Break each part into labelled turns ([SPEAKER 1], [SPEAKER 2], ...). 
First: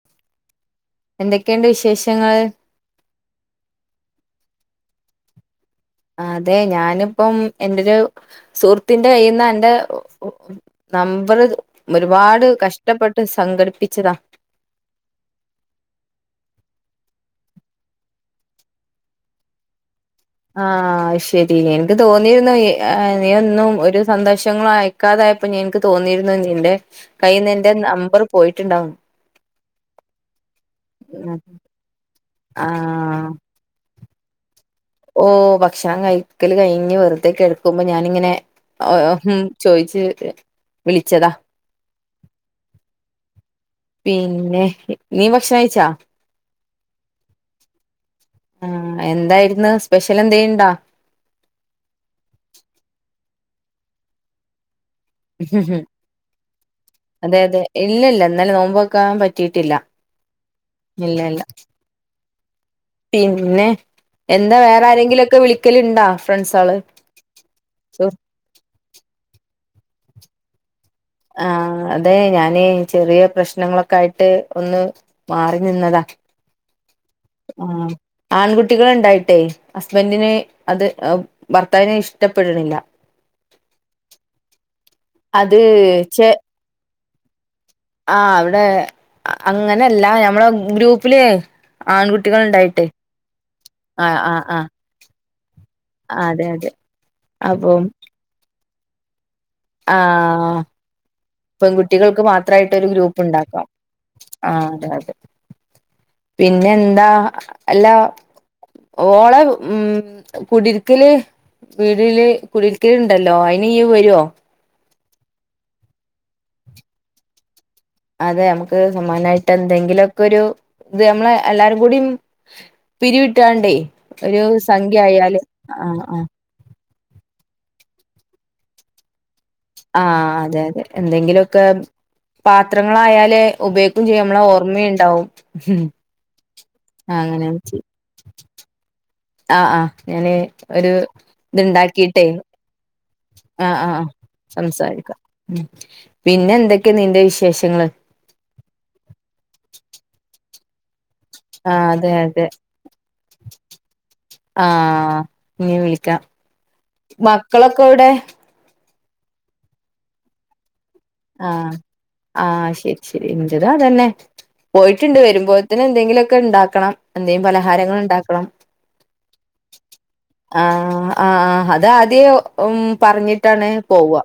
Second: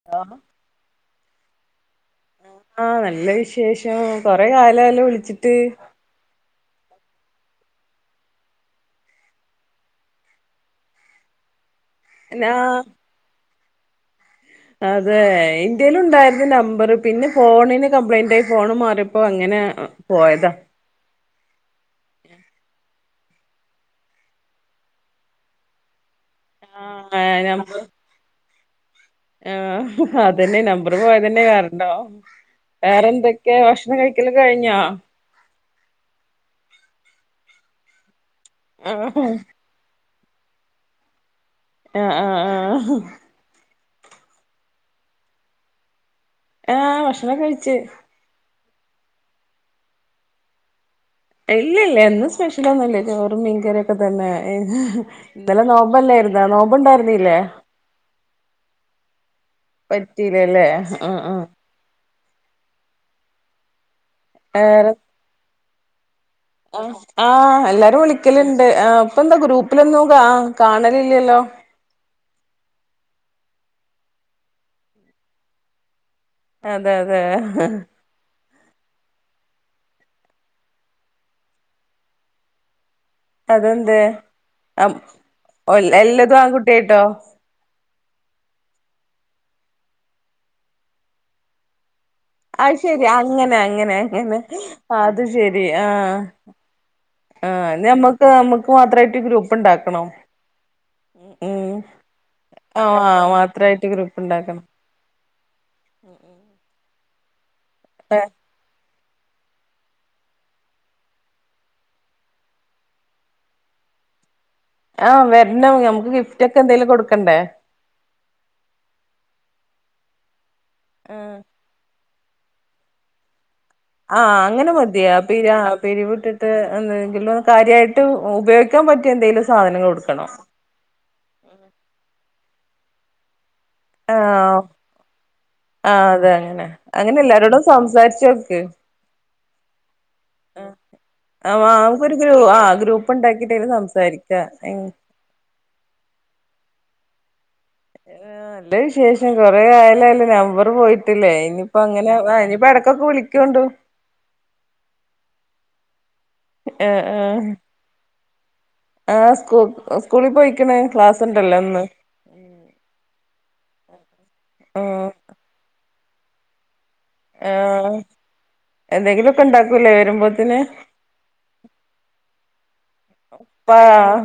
[SPEAKER 1] [unintelligible]
[SPEAKER 2] എന്തൊക്കെയുണ്ട് വിശേഷങ്ങൾ
[SPEAKER 1] ആഹ് നല്ല വിശേഷം കൊറെ കാലായല്ലോ വിളിച്ചിട്ട്
[SPEAKER 2] അതെ ഞാനിപ്പം എന്റൊരു സുഹൃത്തിന്റെ കയ്യിന്ന് അന്റെ നമ്പർ ഒരുപാട്
[SPEAKER 1] ഞാ
[SPEAKER 2] കഷ്ടപ്പെട്ട് സംഘടിപ്പിച്ചതാ
[SPEAKER 1] അതെ ഇന്റേലും ഉണ്ടായിരുന്നു നമ്പർ പിന്നെ ഫോണിന് കംപ്ലൈന്റ് ആയി ഫോണ് മാറിയപ്പോ അങ്ങനെ പോയത്
[SPEAKER 2] ആഹ് ശരി ല്ലേ എനിക്ക് തോന്നിയിരുന്നു നീ ഒന്നും ഒരു സന്തോഷങ്ങളും അയക്കാതായ പ്പൊ ഞെൻക്ക് തോന്നിയിരുന്നു നിന്റെ
[SPEAKER 1] ആഹ്
[SPEAKER 2] കയ്യിൽന്ന്
[SPEAKER 1] നം
[SPEAKER 2] എന്റെ നമ്പർ പോയിട്ടുണ്ടാവും
[SPEAKER 1] ആഹ് അതന്നെ നമ്പർ പോയതന്നെ കാരണം
[SPEAKER 2] ആഹ്
[SPEAKER 1] വേറെന്തൊ ക്കേ ക്ഷണം കഴിക്കല് കഴിഞ്ഞോ
[SPEAKER 2] ഓഹ് ഭക്ഷണം കഴിക്കല് കഴിഞ്ഞ് വെറുതേ കിടക്കുമ്പോ ഞാാനിങ്ങനെ
[SPEAKER 1] ആഹ്
[SPEAKER 2] ചോയിച്ച് വിളിച്ചതാ
[SPEAKER 1] ആഹ് ആഹ് ആഹ് ആഹ്
[SPEAKER 2] പിന്നെ നീ ഭക്ഷണം കഴിച്ചാ
[SPEAKER 1] ആഹ് ഭക്ഷണംക്കെ കഴിച്ച്
[SPEAKER 2] ആഹ് എന്തായിരുന്നു സ്പെഷ്യൽ എന്തേണ്ടാ
[SPEAKER 1] ഇല്ല ഇല്ല എന്നും സ്പെഷ്യലൊന്നൂല്ല ചോറും മീൻകറിയൊക്കെ തന്നെ ഇന്നലെ നോമ്പല്ലായിരുന്നോ നോമ്പ് ണ്ടായിരുന്നീല്ലേ
[SPEAKER 2] ഇല്ലല്ല ഇന്നലെ നോമ്പോക്കാൻ പറ്റിട്ടില്ല
[SPEAKER 1] പറ്റീലല്ലേ ആഹ്
[SPEAKER 2] ഇല്ലല്ല
[SPEAKER 1] ആഹ്
[SPEAKER 2] പിന്നെ എന്താ വേറെ ആരെങ്കിലും ഒക്കെ വിളിക്കലിണ്ടോ ഫ്രണ്ട്സാള്
[SPEAKER 1] ആഹ് ആഹ് എല്ലാരും വിളിക്കല്ണ്ട് ഇപ്പ എന്താ ഗ്രൂപ്പിലൊന്നുംകാ കാണലില്ലല്ലോ
[SPEAKER 2] ആഹ് അതെ ഞാന് ചെറിയ പ്രശ്നങ്ങളൊക്കെ ആയിട്ട് ഒന്ന് മാറി നിന്നതാ
[SPEAKER 1] അതെ അതെ
[SPEAKER 2] ആഹ് ആൺകുട്ടികൾ ണ്ടായിട്ടെ ഹസ്ബൻറിന് അത്അഹ് ഭർത്താവിനഅ് ഇഷ്ടപ്പെട്ണില്ല
[SPEAKER 1] അതെന്തേ
[SPEAKER 2] അത്
[SPEAKER 1] അപ്
[SPEAKER 2] ചെ
[SPEAKER 1] എല്ലതും ആൺകുട്ടിയായിട്ടോ
[SPEAKER 2] ആഹ് ഇവിടെ അങ്ങനെല്ല ഞമ്മളെ ഗ്രൂപ്പില് ആൺകുട്ടികൾ
[SPEAKER 1] അഹ്
[SPEAKER 2] ഉണ്ടായിട്ടേ
[SPEAKER 1] ശെരി അങ്ങനെ അങ്ങനെ
[SPEAKER 2] ആഹ്
[SPEAKER 1] അങ്ങനെ
[SPEAKER 2] ആഹ് ആഹ്
[SPEAKER 1] അത് ശെരി ആഹ്
[SPEAKER 2] അതെ അതെ
[SPEAKER 1] ആഹ്
[SPEAKER 2] അപ്പം
[SPEAKER 1] ന്നമ്മക്ക് നമ്മുക്ക് മാത്രായിട്ട് ഗ്രൂ
[SPEAKER 2] ആഹ്
[SPEAKER 1] ഉം
[SPEAKER 2] പെൺ കുട്ടികൾക്ക് മാത്രായിട്ടൊരു ഗ്രൂപ്പ്
[SPEAKER 1] ആഹ്
[SPEAKER 2] ണ്ടാക്കാം
[SPEAKER 1] മാത്രായിട്ട് ഗ്രൂപ്പ് ഉണ്ടാക്കണം
[SPEAKER 2] ആഹ് അതെ അതെ പിന്നെ എന്താ അല്ലാ ഓളെ ഉം കുടിരിക്കല് വീടില് കുടിരിക്കല്ണ്ടല്ലോ അയിന് ഇയ്യ് വരോ
[SPEAKER 1] ആഹ് വര്ണം നമക്ക് ഗിഫ്റ്റക്കെ എന്തെലും കൊടുക്കണ്ടേ
[SPEAKER 2] അതെ നമുക്ക് സമ്മാനായിട്ട് എന്തെങ്കിലുഒക്കെ ഒരു ഇത്
[SPEAKER 1] ആഹ്
[SPEAKER 2] നമ്മളെ എല്ലാരും കൂടീം പിരിവിട്ടാണ്ടേ
[SPEAKER 1] ആഹ് അങ്ങനെ
[SPEAKER 2] സംഖ്യ
[SPEAKER 1] മതിയാ പി
[SPEAKER 2] ആയാല് ആഹ് ആഹ്
[SPEAKER 1] പിെരിവ്ട്ട് ത് എന്തെങ്കിലും കാര്യായിട്ട് ഉപയോഗിക്കാൻ പറ്റ്യ എന്തേലും
[SPEAKER 2] ആഹ് അതെ അതെ എന്തെങ്കിലൊക്കെ പാത്രങ്ങളായാലേ ഉപയ് ഇം ചെയ്യാം നമ്മള ഓർമ്മിണ്ടാവുംം
[SPEAKER 1] ആതെന്നെ അങ്ങനെ എല്ലാരോടും സംസാരിച്ചോക്ക്
[SPEAKER 2] ആഹ് ആഹ് ഞാന് ഒരു
[SPEAKER 1] ആഹ് നമുക്കൊരു
[SPEAKER 2] ഇത്ണ്ടാക്കിട്ടേ
[SPEAKER 1] ഗ്രൂ ആഹ് ഗ്രൂപ്പ് ഉണ്ടാക്കിട്ട് അയില്
[SPEAKER 2] ആഹ് ആഹ്
[SPEAKER 1] സംസാരിക്കാ
[SPEAKER 2] സംസാരിക്കാ ഉം പിന്നെ എന്തൊക്കെ നീന്റെ വിശേഷങ്ങള്
[SPEAKER 1] ന്റെ വിശേഷം കൊറേയായല്ലോ അന്റെ നമ്പർ പോയി ട്ടില്ലേ ഇനിയിപ്പ
[SPEAKER 2] ആഹ് അതെ
[SPEAKER 1] അങ്ങനെ
[SPEAKER 2] അതെ
[SPEAKER 1] ഇനിയിപ്പ ഇടക്കൊക്കെ വിളിക്കണ്ടോ
[SPEAKER 2] ആഹ് ഇനീ വിളിക്കാം
[SPEAKER 1] ആഹ് ആഹ്
[SPEAKER 2] മക്കളൊക്കെ എവ്ടെ
[SPEAKER 1] ആഹ് സ്കൂ സ്കൂളിൽ പോയിക്കണ ക്ലാസ് ഉണ്ടല്ലോ
[SPEAKER 2] ആഹ്
[SPEAKER 1] ഇന്ന്
[SPEAKER 2] ആഹ് ശരി ശരി ഇന്റേതും അതന്നെ
[SPEAKER 1] ആഹ്
[SPEAKER 2] പോയിട്ടുണ്ട് വരുമ്പോ എന്തെങ്കിലുമൊക്കെ ഉണ്ടാക്കണം എന്തേ
[SPEAKER 1] ആഹ്
[SPEAKER 2] പലഹാരങ്ങൾ ഉണ്ടാക്കണം
[SPEAKER 1] എന്തെങ്കിലുമൊക്കെ ഉണ്ടാക്കൂലേ വരുമ്പോത്തിന്
[SPEAKER 2] ആഹ ആഹ് അത് ആദ്യ പറഞ്ഞിട്ടാണ് പോവുക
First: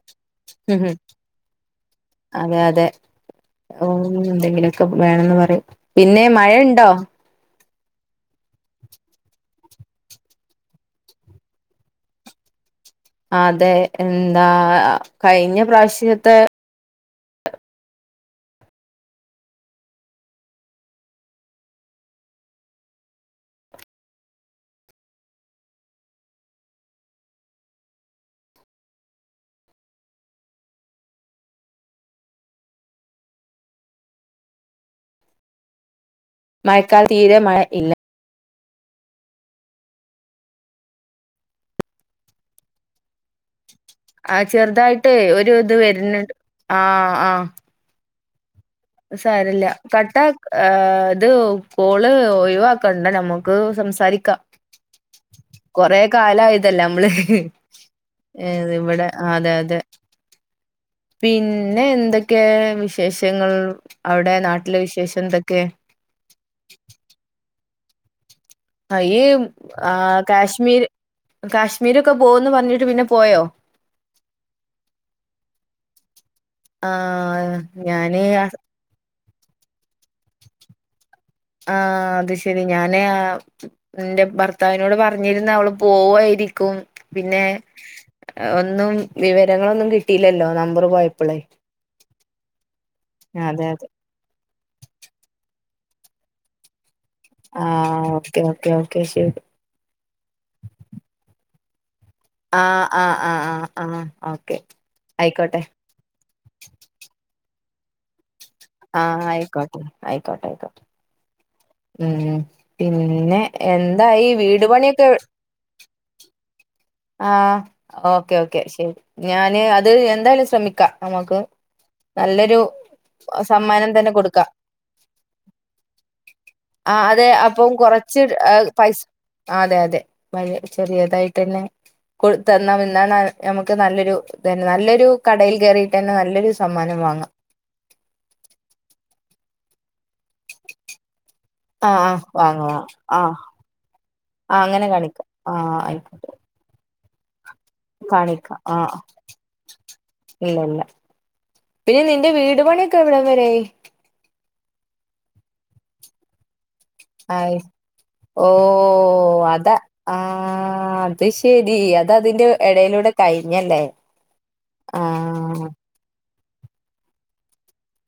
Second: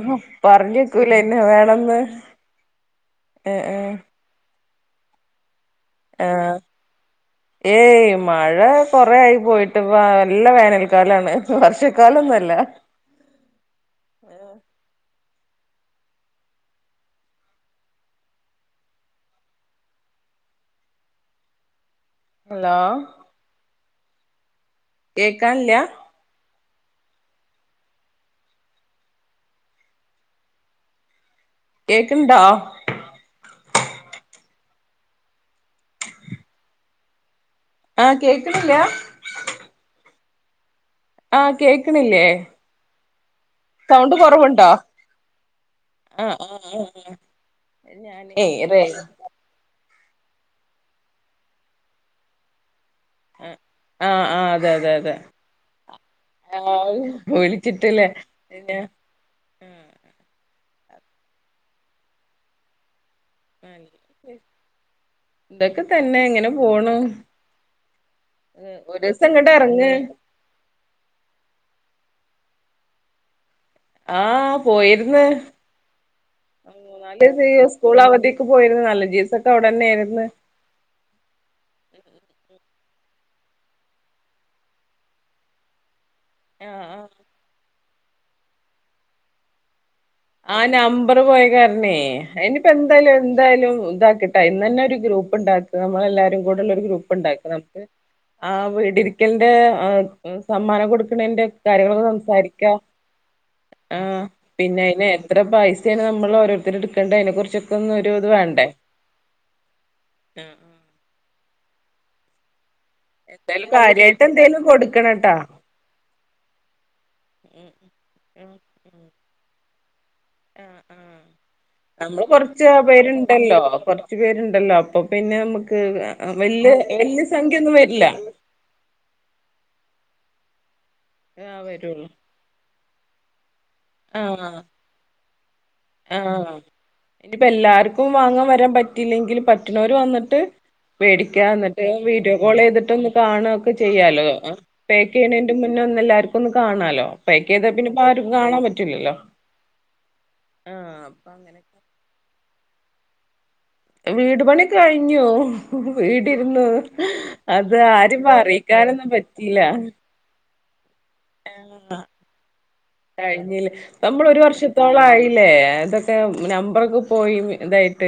[SPEAKER 2] ഉം
[SPEAKER 1] ല്ലന്നെ വേണന്ന്
[SPEAKER 2] അതെ അതെ ഓ എന്തെങ്കിലുമൊക്കെ വേണന്ന് പറയും പിന്നെ
[SPEAKER 1] ആഹ്
[SPEAKER 2] മഴയുണ്ടോ
[SPEAKER 1] ഏയ് മഴ കൊറെ ആയി പോയിട്ട്പ്പ നല്ല വേനൽക്കാലാണ് വർഷക്കാലൊന്നുല്ല
[SPEAKER 2] അതെ എന്താ കഴിഞ്ഞ പ്രാവശ്യത്തെ
[SPEAKER 1] ഹലോ കേക്കാൻ ല്ല കേൾക്കു ണ്ടോ
[SPEAKER 2] മഴക്കാല തീരെ മഴ ഇല്ല
[SPEAKER 1] ആഹ് കേക്കണില്ല ആഹ കേക്കണില്ലേ സൗണ്ട്
[SPEAKER 2] ആ
[SPEAKER 1] കുറവുണ്ടോ
[SPEAKER 2] ചെറുതായിട്ട് ഒരു ഇത് വരുന്നുണ്ട്
[SPEAKER 1] ആഹ് ആഹ്
[SPEAKER 2] ആഹ്
[SPEAKER 1] ഞാനേ അതേ
[SPEAKER 2] സാരല്ല കട്ട ഇത് കോള് ഒഴിവാക്ക കണ്ട നമുക്ക്
[SPEAKER 1] ആഹ് ആഹ്
[SPEAKER 2] സംസാരിക്കാം
[SPEAKER 1] ആഹ് അതെ അതെ അതെ
[SPEAKER 2] കൊറെ കാലയതല്ലേ
[SPEAKER 1] ആഹ്
[SPEAKER 2] നമ്മള്
[SPEAKER 1] വിളിച്ചിട്ടില്ലേ
[SPEAKER 2] ഏ
[SPEAKER 1] പിന്നെ
[SPEAKER 2] ഇവിടെ അതെ അതെ
[SPEAKER 1] ആഹ്
[SPEAKER 2] പിന്നെ എന്തൊക്കെ വിശേഷങ്ങൾ അവിടെ നാട്ടിലെ വിശേഷം എന്തൊക്കെ
[SPEAKER 1] ഇതൊക്കെ തന്നെ എങ്ങനെ പോണു
[SPEAKER 2] ആ,
[SPEAKER 1] ഒരു
[SPEAKER 2] ഈ
[SPEAKER 1] ദിവസം ഇങ്ങോട്ട് ഇറങ്
[SPEAKER 2] ആ കാശ്മീർ കാശ്മീരൊക്കെ പോകന്ന് പറഞ്ഞിട്ട് പിന്നെ പോയോ
[SPEAKER 1] ആഹ പോയിര് ന്ന്
[SPEAKER 2] ആ
[SPEAKER 1] മൂ നാല് ദിവ സ്കൂൾ
[SPEAKER 2] ഞാന്
[SPEAKER 1] അവധിക്ക് പോയിരുന്നു നാലഞ്ച ദിവസൊക്കെ അവിടെന്നെയായിരുന്നു
[SPEAKER 2] ആഹ അത് ശരി ഞാനേ എന്റെ ഭർത്താവിനോട് പറഞ്ഞിരന്ന് അവള് പോവുയിരിക്കും
[SPEAKER 1] ആഹ് ആഹ്
[SPEAKER 2] ക്കും പിന്നെ ഒന്നും വിവരങ്ങളൊന്നും കിട്ട കിട്ടില ല്ലോ നമ്പറ് പോയപ്പളെ
[SPEAKER 1] അന്നെ ഇനിപ്പോ എന്തായാലും എന്തായാലും
[SPEAKER 2] അതെ
[SPEAKER 1] ഇതാക്കി ഇന്നന്നെ ഒരു ഗ്രൂപ്പ് ഉണ്ടാക്കാ നമ്മളെല്ലാരും കൂടെള്ള ഒരു ഗ്രൂപ്പ് ണ്ടാക്ക
[SPEAKER 2] ആ
[SPEAKER 1] നമുക്ക്
[SPEAKER 2] ഓക്കെ
[SPEAKER 1] ആ
[SPEAKER 2] ഓക്കെ ഓക്കെ ശരി
[SPEAKER 1] വീടിരിക്കലിന്റെ സമ്മാനം കൊടുക്കണതിന്റെ കാര്യങ്ങളൊക്കെ
[SPEAKER 2] ആ
[SPEAKER 1] സംസാരിക്ക
[SPEAKER 2] ആ ആ
[SPEAKER 1] ആ
[SPEAKER 2] ഓക്കെ
[SPEAKER 1] പിന്നെ അയിന് എത്ര
[SPEAKER 2] ആയിക്കോട്ടെ
[SPEAKER 1] നമ്മൾ ഓരോരുതർ എടുക്കണ്ട അതിനെകുറിച്ചൊക്ക ഒന്നും ഇത് വണ്ട
[SPEAKER 2] ആഹ് ആയിക്കോട്ടെ ആയിക്കോട്ടെ ആയിക്കോട്ടെ ഉം പിന്നെ
[SPEAKER 1] എന്തായാലും കാര്യായിട്ട്
[SPEAKER 2] എന്തായി
[SPEAKER 1] എന്തേലും
[SPEAKER 2] വീട് പണിയൊക്കെ
[SPEAKER 1] കൊടുക്കണംട്ടാ
[SPEAKER 2] ആഹ്
[SPEAKER 1] ഉം
[SPEAKER 2] ഓക്കെ
[SPEAKER 1] ഉം
[SPEAKER 2] ഓക്കെ ശരി
[SPEAKER 1] ഉം
[SPEAKER 2] ഞാന് അത് എന്തായാലും ശ്രമിക്കാം നമുക്ക്
[SPEAKER 1] നമ്മൾ
[SPEAKER 2] നല്ലൊരു
[SPEAKER 1] കൊറച്ച് പേരുണ്ടല്ലോ
[SPEAKER 2] സമ്മാനം തന്നെ
[SPEAKER 1] കൊറച്ച് പേരുണ്ടല്ലോ അപ്പൊ പിന്നെ നമുക്ക് വല്യ
[SPEAKER 2] ആഹ്
[SPEAKER 1] വല്യ
[SPEAKER 2] അതെ
[SPEAKER 1] സംഖ്യ
[SPEAKER 2] അപ്പം
[SPEAKER 1] ഒന്നും വരില്ല
[SPEAKER 2] കൊറച്ച് പൈസ അതെ അതെ വ ചെറിയതായിട്ട് തന്നെ
[SPEAKER 1] ആഹ് വരുള്ളൂ
[SPEAKER 2] കൊ തന്നാമതി എന്നാണ് നമുക്ക് നല്ലൊരു
[SPEAKER 1] ആഹ്
[SPEAKER 2] ഇതെയ്നി നല്ലൊരു കടയിൽ കറി
[SPEAKER 1] ആഹ് ഇനിപ്പം എല്ലാർക്കും വാങ്ങാൻ വരാൻ പറ്റയില്ലെങ്കിൽ പറ്റുന്നവര് വന്നിട്ട് വേടിക്കാ എന്നിട്ട്
[SPEAKER 2] ആ ആ
[SPEAKER 1] വീഡിയോ കോൾ
[SPEAKER 2] വാങ്ങാ
[SPEAKER 1] ചെയ്തിട്ട് ഒന്ന്
[SPEAKER 2] ആ
[SPEAKER 1] കാണൊക്കെ ചെയ്യാലോ
[SPEAKER 2] ആ അങ്ങനെ
[SPEAKER 1] പേക്ക്
[SPEAKER 2] കാണിക്കാം ആ
[SPEAKER 1] ചെയ്യ്ണീന്റെ മുന്നേ ഒന്ന്
[SPEAKER 2] ആയിക്കോട്ടെ
[SPEAKER 1] എല്ലാർക്കും ഒന്ന് കാണാലോ പേക്ക് ചെയ്താൽ പിന്നെപ്പോ ആർക്കും
[SPEAKER 2] കാണിക്കാം
[SPEAKER 1] കാണാൻ
[SPEAKER 2] ആ
[SPEAKER 1] പറ്റൂല്ലല്ലോ
[SPEAKER 2] ഇല്ല ഇല്ല
[SPEAKER 1] അങ്ങനെയൊക്കെ
[SPEAKER 2] പിന്നെ നിന്റെ വീട് പണിയൊക്കെ എവിടം വരെ ആയി
[SPEAKER 1] വീട് പണി കഴിഞ്ഞു വീടിരുന്ന്
[SPEAKER 2] ആയി
[SPEAKER 1] അത് ആരും അറിയിക്കാനൊന്നും പറ്റില്ല
[SPEAKER 2] ആഹ് അത്ശരി അത് അതിന്റെ ഇടയിലൂടെ
[SPEAKER 1] കഴിഞ്ഞില്ല
[SPEAKER 2] കഴിഞ്ഞല്ലേ ആഹ്
[SPEAKER 1] അൻ്റെ നമ്പറൊക്കെ പോയിരുന്നു ഇതായിട്ട്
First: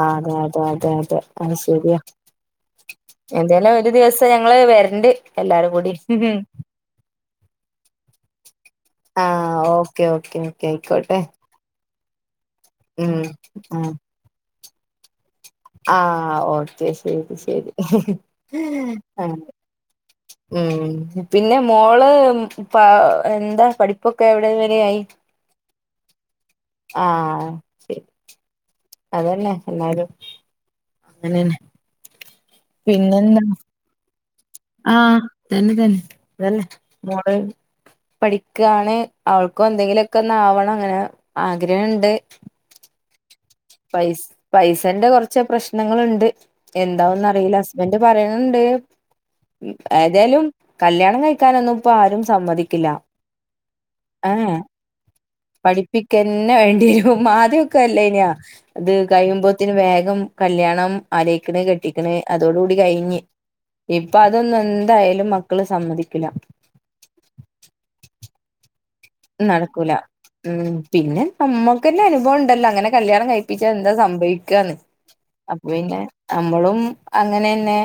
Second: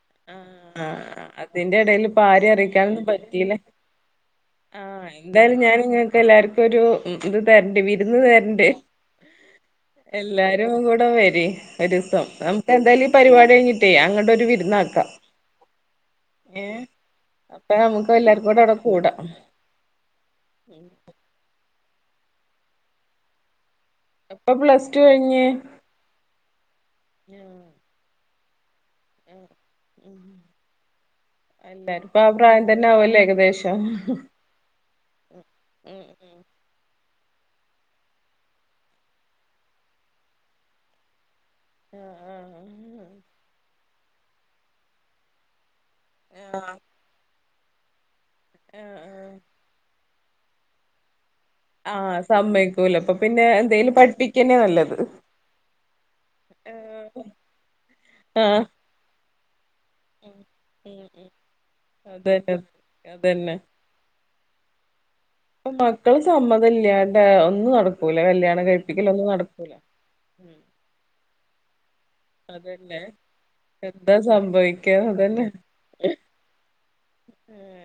[SPEAKER 2] ആ, അതെ അതെ അതെ അതെ
[SPEAKER 1] ആഹ്
[SPEAKER 2] അത്
[SPEAKER 1] അതിൻ്റെ
[SPEAKER 2] ശരിയാ
[SPEAKER 1] എടേല് ഇപ്പാര്യം അറിയിക്കാനൊന്നും പറ്റില്ലേ
[SPEAKER 2] എന്തായാലും ഒരു ദിവസം ഞങ്ങള്
[SPEAKER 1] ആഹ്
[SPEAKER 2] വരണ്ട്
[SPEAKER 1] ആഹ് എന്തായാലും
[SPEAKER 2] എല്ലാരും
[SPEAKER 1] ഞാൻ
[SPEAKER 2] കൂടി
[SPEAKER 1] നിങ്ങക്ക് എല്ലാർക്കും ഒരു ഉം ഇത് തരണ്ടേ വിരുന്ന് വരണ്ട്
[SPEAKER 2] ആഹ് ഓക്കെ ഓക്കെ ഓക്കെ
[SPEAKER 1] എല്ലാരും കൂടെ
[SPEAKER 2] ആയിക്കോട്ടെ
[SPEAKER 1] വരി ഒരിസം നമുക്ക് എന്തായാലും ഈ
[SPEAKER 2] ഉം
[SPEAKER 1] പരിപാടി കഴിഞ്ഞിട്ട്
[SPEAKER 2] ആഹ്
[SPEAKER 1] അങ്ങോട്ട് ഒരു വിരുന്നാക്കാം
[SPEAKER 2] ആഹ്
[SPEAKER 1] ഏ
[SPEAKER 2] ഓക്കെ ശരി ശരി
[SPEAKER 1] അപ്പൊ നമുക്ക് എല്ലാർക്കും കൂടെ അവിടെ കൂടാം
[SPEAKER 2] ആഹ് ഉം പിന്നെ മോള് എന്താ പഠിപ്പൊക്കെ എവിടെം വരേആയി
[SPEAKER 1] പിന്നെ
[SPEAKER 2] ആഹ്
[SPEAKER 1] ആഹ്
[SPEAKER 2] അതന്നെ എന്നാലും
[SPEAKER 1] ഉം എല്ലാരും ഇപ്പം ആഹ് പ്രായം തന്നെ ആവല്ലേ
[SPEAKER 2] പിന്നെന്താ
[SPEAKER 1] ഏകദേശം
[SPEAKER 2] ആഹ് തന്നെ
[SPEAKER 1] ഉം ഉം
[SPEAKER 2] തന്നെ മൊട് പഠിക്കാണ് അവൾക്കും എന്തെങ്കിലുമൊക്കെ ഒന്ന് ആവണം അങ്ങനെ ആഗ്രഹം ഉണ്ട്
[SPEAKER 1] ആഹ് ആഹ്
[SPEAKER 2] പൈ പൈസേന്റെ കുറച്ച് പ്രശ്നങ്ങളുണ്ട്
[SPEAKER 1] ആഹ്
[SPEAKER 2] എന്താവുമെന്ന് അറില്ല അവന്റെ പറയുന്നുണ്ട്
[SPEAKER 1] ആഹ് ആഹ്
[SPEAKER 2] ഏതായാലും കല്യാണം കഴി
[SPEAKER 1] ആഹ് സമ്മേയ്ക്കൂല അപ്പൊ പിന്നെ എന്തേലും പഠിപ്പിക്കെന്നേ നല്ലത്
[SPEAKER 2] പഠിപ്പിക്കെന്നെ വേണ്ടിരും ആദ്യക്കെ അല്ലായ്ന്നൊ
[SPEAKER 1] ആഹ്
[SPEAKER 2] ത് കഴിയുമ്പോത്തിന് വേഗം കല്യാണം അലോയ്ക്ക്ണ് കെട്ടിക്ക്ണ്
[SPEAKER 1] അതന്നെ
[SPEAKER 2] അതോടുകൂടി കഴിഞ്ഞ്
[SPEAKER 1] അതന്നെ
[SPEAKER 2] ഇപ്പൊ അതൊന്നും എന്തായാലും മ
[SPEAKER 1] ഇപ്പ മക്കളെ സമ്മതം ഇല്ലാണ്ടെ ഒന്നും നടക്കൂല കല്യാണം കഴിപ്പി
[SPEAKER 2] നടക്കൂല ഉം പിന്നെ നമ്മുക്ക്ന്നെ അനുഭവം അനുഭവം ഉണ്ടല്ലോ അങ്ങനെ
[SPEAKER 1] അതന്നെ
[SPEAKER 2] കല്യാണം കഴിപ്പിച്ചാ എന്താ സംഭവിക്കാന്ന്
[SPEAKER 1] സംഭവിക്കാ അതന്നെ
[SPEAKER 2] അപ്പൊ പിന്നെ നമ്മളും അങ്ങനെന്നെ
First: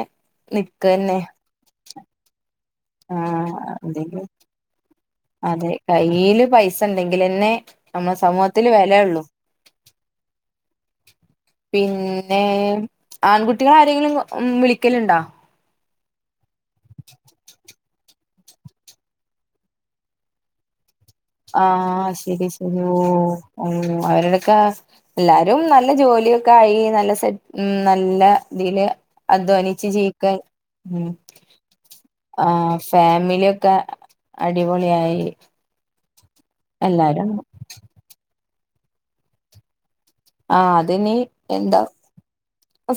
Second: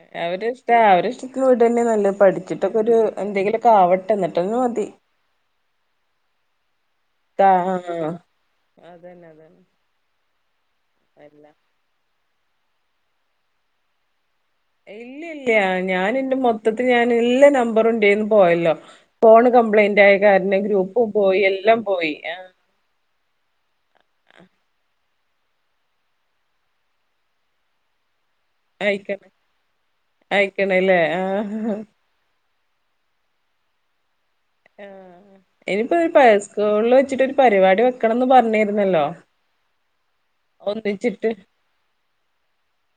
[SPEAKER 2] നിക്കെന്നെ
[SPEAKER 1] ഇത് വിടന്നെ നല്ലത് പഠിച്ചിട്ടൊക്കെ ഒരു എന്തെങ്കിലുമൊക്കെ ആവട്ടെ
[SPEAKER 2] എന്തെങ്കിലും
[SPEAKER 1] ഇന്നട്ടെന്നെ മതി
[SPEAKER 2] അതെ കയ്യില് പൈസ
[SPEAKER 1] ആ
[SPEAKER 2] ണ്ടെങ്കിലെന്നെ നമ്മളെ സമൂഹത്തില് വെലഒള്ളു
[SPEAKER 1] അതന്നെ അതന്നെ അല്ല
[SPEAKER 2] പിന്നെ ആൺകുട്ടികളാരെങ്കിലും വിളിക്ക
[SPEAKER 1] ഇല്ല ഇല്ല ഞാന് എന്റെ മൊത്തത്തില് ഞാൻ എല്ലാ നമ്പറും ഇൻ്റേന്ന് പോയല്ലോ ഫോൺ കപ്ലേയിന്റ് ആയ കാരണം ഗ്രൂപ്പും പോയി എല്ലാം പോയി
[SPEAKER 2] ഓ അവരുടക്കെ എല്ലാരും നല്ല ജോലിയൊക്കെ ആയി നല്ല സെ ഉം നല്ല തില്
[SPEAKER 1] അയക്കണ
[SPEAKER 2] അധ്വാനിച്ച് ജീയിക്കാൻ
[SPEAKER 1] അയക്കണല്ലേ
[SPEAKER 2] ഉം
[SPEAKER 1] ആ
[SPEAKER 2] ആഹ് ഫാമിലിയൊക്കെ
[SPEAKER 1] ആ
[SPEAKER 2] അടിപൊളിയായി
[SPEAKER 1] ഇനിയിപ്പോ പയസ്കൂളില് വെച്ചിട്ട്
[SPEAKER 2] എല്ലാരും
[SPEAKER 1] ഒരു പരിപാടി വെക്കണം എന്ന് പറഞ്ഞിരുന്നല്ലോ
[SPEAKER 2] ആഹ് അത് നീ
[SPEAKER 1] ഒന്നിച്ചിട്ട്
[SPEAKER 2] എന്താ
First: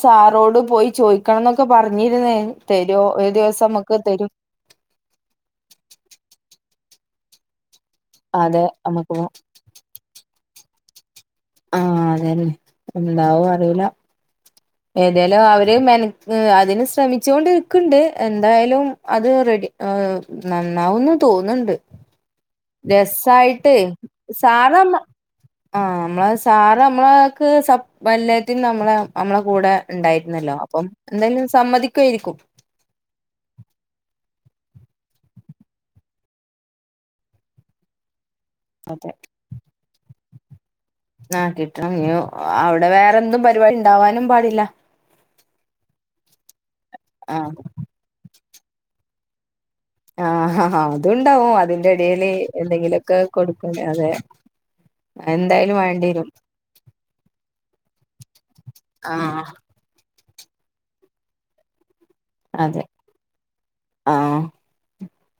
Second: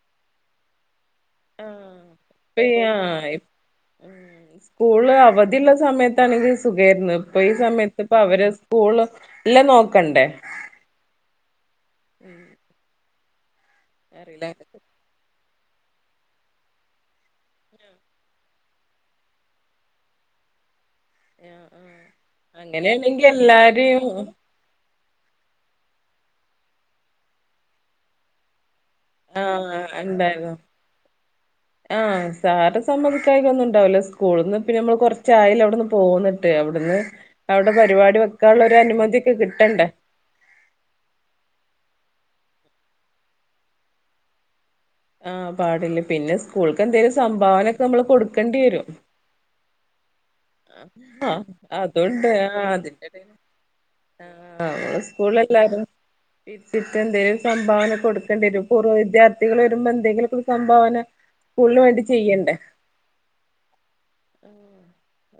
[SPEAKER 2] സാറോട് പോയി ചോയ് ചൊയ്ക്ക എന്നൊക്കെ പറഞ്ഞിരുന്നേ
[SPEAKER 1] ഇപ്പയാ
[SPEAKER 2] തരോ ഒരു ദിവസം നമുക്ക് തരും
[SPEAKER 1] സ്കൂള് അവധിയുള്ള സമയത്താണങ്കിൽ സുഖായിരുന്നു ഇപ്പൊ ഈ സമയത്ത് യത്ത് ഇപ്പം അവര്
[SPEAKER 2] അതെ
[SPEAKER 1] സ്കൂള്
[SPEAKER 2] നമുക്ക്
[SPEAKER 1] എല്ലാം നോക്കണ്ടേ
[SPEAKER 2] ആഹ് അതന്നെ എന്താവും അറില്ല
[SPEAKER 1] അറില്ല [unintelligible]
[SPEAKER 2] ഏതായാലും അവര് മെന അതിന് ശ്രമിച്ചോണ്ടിരിക്ക്ണ്ട് എന്തായാലും അത് റെഡി നന്നാവുന്ന്
[SPEAKER 1] ആ ആ
[SPEAKER 2] തോന്ന്ണ്ട്
[SPEAKER 1] അങ്ങനെയാണെങ്കി
[SPEAKER 2] രസായിട്ട്
[SPEAKER 1] എല്ലാരെയും
[SPEAKER 2] സാറ് നമ്മ ആ നമ്മള സാറ് നമ്മളക്ക് സ വല്ലിയത നമ്മളും നമ്മളെ
[SPEAKER 1] ആ
[SPEAKER 2] കൂടെ
[SPEAKER 1] ഉണ്ടായിരുന്നു
[SPEAKER 2] ഉണ്ടായിരുന്നല്ലോ അപ്പം എന്തായാലും സമ്മതിക്കുആയിരിക്കും
[SPEAKER 1] സമ്മതിക്കായിക ഒന്നും ഉണ്ടാവില്ലോ സ്കൂളിൽ നിന്ന് പിന്നെ നമ്മൾ കുറച്ചായലോ അവിടെന്ന് പോന്നിട്ട് അവിടുന്ന് അവിടെ പരിപാടി വെക്കാനുള്ള ഒരു
[SPEAKER 2] അതെ
[SPEAKER 1] അനുമതി ഒക്കെ കിട്ടണ്ടേ
[SPEAKER 2] ആഹ് കിട്ടണം ന അവിടെ വേറെന്തും പരിവാടി ഉണ്ടാവാനും പാടില്ല
[SPEAKER 1] ആഹ് പാടില്ലേ പിന്നെ സ്കൂൾക്കെന്തേലും
[SPEAKER 2] ആഹ്
[SPEAKER 1] സംഭാവനൊക്കെ നമ്മള് കൊടുക്കെണ്ടി വരും
[SPEAKER 2] ആഹ് ആഹ് ആഹ് അത്ണ്ടാവും അതിന്റെ ഇടേൽ
[SPEAKER 1] അതുണ്ട് ആഹ് അതിന്റെ
[SPEAKER 2] എന്തെങ്കിലുമൊക്കെ
[SPEAKER 1] ഇടയില്
[SPEAKER 2] കൊടുക്കണ്ട അതെ എന്തായാലും വേണ്ടി വരും
[SPEAKER 1] വിച്ചിട്ട എന്തേലും സംഭാവന കൊടുക്കേണ്ടി വരും പൂർവ്വ
[SPEAKER 2] ആഹ്
[SPEAKER 1] വിദ്യാർത്ഥികൾ വരു എന്തെങ്കിലും സംഭാവന സ്കൂളിന് വേണ്ടി ചെയ്യണ്ടേ
[SPEAKER 2] അതെ ആഹ്
[SPEAKER 1] ആ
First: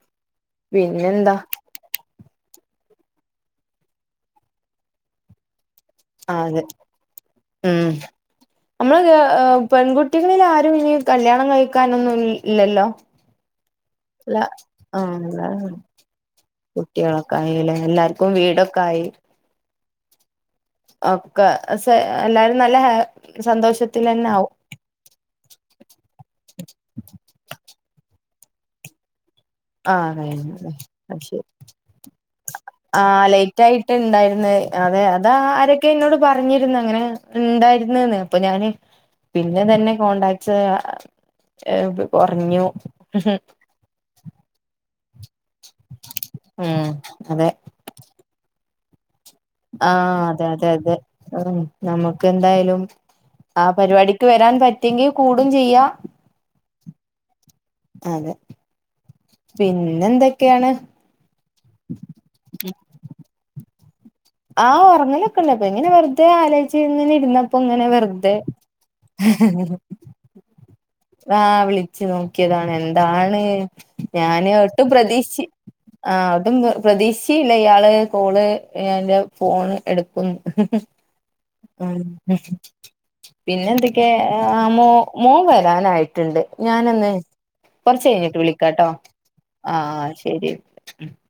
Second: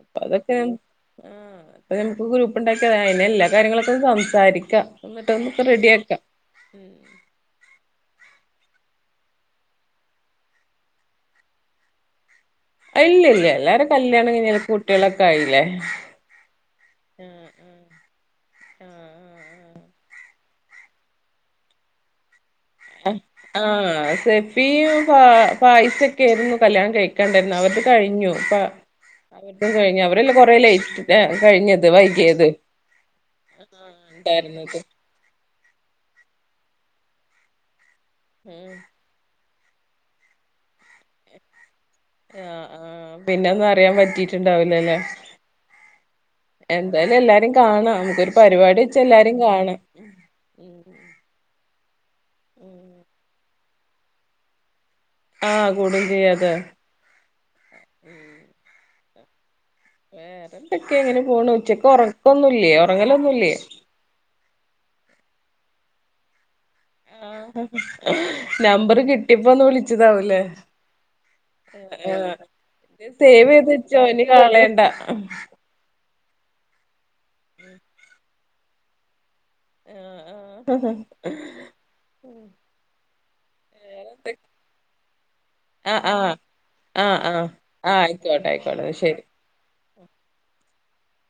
[SPEAKER 1] അപ്പൊ അതൊക്കെ ഉം
[SPEAKER 2] പിന്നെന്താ
[SPEAKER 1] അപ്പ നമുക്ക് ഗ്രൂപ്പുണ്ടാക്കിയ അ അതിനെ എല്ല കാര്യങ്ങളൊക്കെ സംസാരിക്കാം എന്നിട്ട് നമുക്ക് റെഡിയാക്കാം
[SPEAKER 2] അതെ
[SPEAKER 1] ഉം
[SPEAKER 2] ഉം നമ്മള് പെൺകുട്ടികളിൽ ആരും ഇനി കല്യാണം കഴിക്കാനൊന്നും ഇല്ലല്ലോ
[SPEAKER 1] ഇല്ല ഇല്ല എല്ലാരും കല്ല്യാണം
[SPEAKER 2] ഇല്ല
[SPEAKER 1] കഴഞ്ഞ്
[SPEAKER 2] ആഹ്
[SPEAKER 1] കുട്ടികളൊക്കെ
[SPEAKER 2] എല്ലാ
[SPEAKER 1] ആയില്ലേ
[SPEAKER 2] കുട്ടികളൊക്കെ
[SPEAKER 1] ആഹ് ആഹ്
[SPEAKER 2] ആയില്ലേ എല്ലാർക്കും വീടൊക്കെ
[SPEAKER 1] ആഹ്
[SPEAKER 2] ആയി
[SPEAKER 1] ആഹ് ആഹ്
[SPEAKER 2] ഒക്കെ എല്ലാരും നല്ല സന്തോഷത്തിലന്നെ ആവും
[SPEAKER 1] പ പായസൊക്കെ ആയിരുന്നു കല്യാണം കഴിക്കാണ്ടായിരുന്നു അവർക്ക് കഴിഞ്ഞു അവരുടെ കഴിഞ്ഞു
[SPEAKER 2] ആഹ്
[SPEAKER 1] അവരെല്ലാം കൊറേ
[SPEAKER 2] കഴിഞ്ഞല്ലേ
[SPEAKER 1] ലേറ്റ്
[SPEAKER 2] അത് ശരി
[SPEAKER 1] കഴിഞ്ഞത് വൈകിയത്
[SPEAKER 2] ആഹ് ലേറ്റ് ആയിട്ട്
[SPEAKER 1] ആഹ് ഉണ്ടായിരുന്നത്
[SPEAKER 2] ഇണ്ടായിരുന്നത് അതാ ആരൊ ഒക്കെ എന്നോട് പറഞ്ഞിരുന്നു അങ്ങനെ ഉണ്ടായിരുന്നെന്ന് അപ്പൊ ഞാന്
[SPEAKER 1] ഉം
[SPEAKER 2] പിന്നെ ഇതന്നെ കോടാറ്റ്സ്
[SPEAKER 1] ആഹ്
[SPEAKER 2] കുറഞ്ഞു
[SPEAKER 1] ആഹ് പിന്നൊന്നും അറിയാൻ പറ്റിണ്ടാവുല
[SPEAKER 2] ഉം
[SPEAKER 1] എന്തായാലും
[SPEAKER 2] അതെ
[SPEAKER 1] എല്ലാരിം കാണാ പരിപാടി വെചാ എല്ലാരിം കാ
[SPEAKER 2] ആഹ് അതെ അതെ അതെ ഉ നമുക്ക് എന്തായാലും ആഹ് പരിപാടിക്ക് വരാൻ പറ്റ എങ്കിൽ കൂടും ചെയ്യാ
[SPEAKER 1] അത് അതെ
[SPEAKER 2] അതെ പിന്നെ എന്തൊക്കെയാണ്
[SPEAKER 1] വേറെന്തൊക്കെ എങ്ങനെ പോണു ഉച്ചക്ക് ഉറക്കൊന്നുല്ലേ ഉറങ്ങലൊന്നുല്ലേ
[SPEAKER 2] ആഹ് ഉറങ്ങലൊക്കെ ഉണ്ട് ഇങ്ങനെ വെറുതെ ആലോ ചങ്ങനെ ഇരുന്നപ്പോ
[SPEAKER 1] ആഹ്
[SPEAKER 2] ഇങ്ങനെ വെറുതെ
[SPEAKER 1] ഇതാവല്ലേ
[SPEAKER 2] ആഹ് വിളിച്ചു നോക്കിയതാണ് എന്താണ്
[SPEAKER 1] സേവ് ചെയ്ത് വെച്ചോ ഇനി
[SPEAKER 2] ഞാന്
[SPEAKER 1] കളയണ്ട
[SPEAKER 2] ഒട്ടും പ്രതീക്ഷി ആഹ് അതും പ്രതീക്ഷിചീല്ല ഇയാള് കോള് അന്റെ ഫോണ് എടുക്കുന്നു ഉം പിന്നെ എന്തൊക്കെോ മോ
[SPEAKER 1] ആ ആ ആ
[SPEAKER 2] എനായിട്ടുണ്ട്
[SPEAKER 1] ആ
[SPEAKER 2] ഞാനന്ന്
[SPEAKER 1] ആ ആ
[SPEAKER 2] കൊറച്ച് കഴിഞ്ഞിട്ട്
[SPEAKER 1] ആയിക്കോട്ടെ
[SPEAKER 2] വിളിക്കാട്ടോ
[SPEAKER 1] ആയിക്കോട്ടെ ശരി
[SPEAKER 2] ആഹ് ആഹ് ശരി [unintelligible]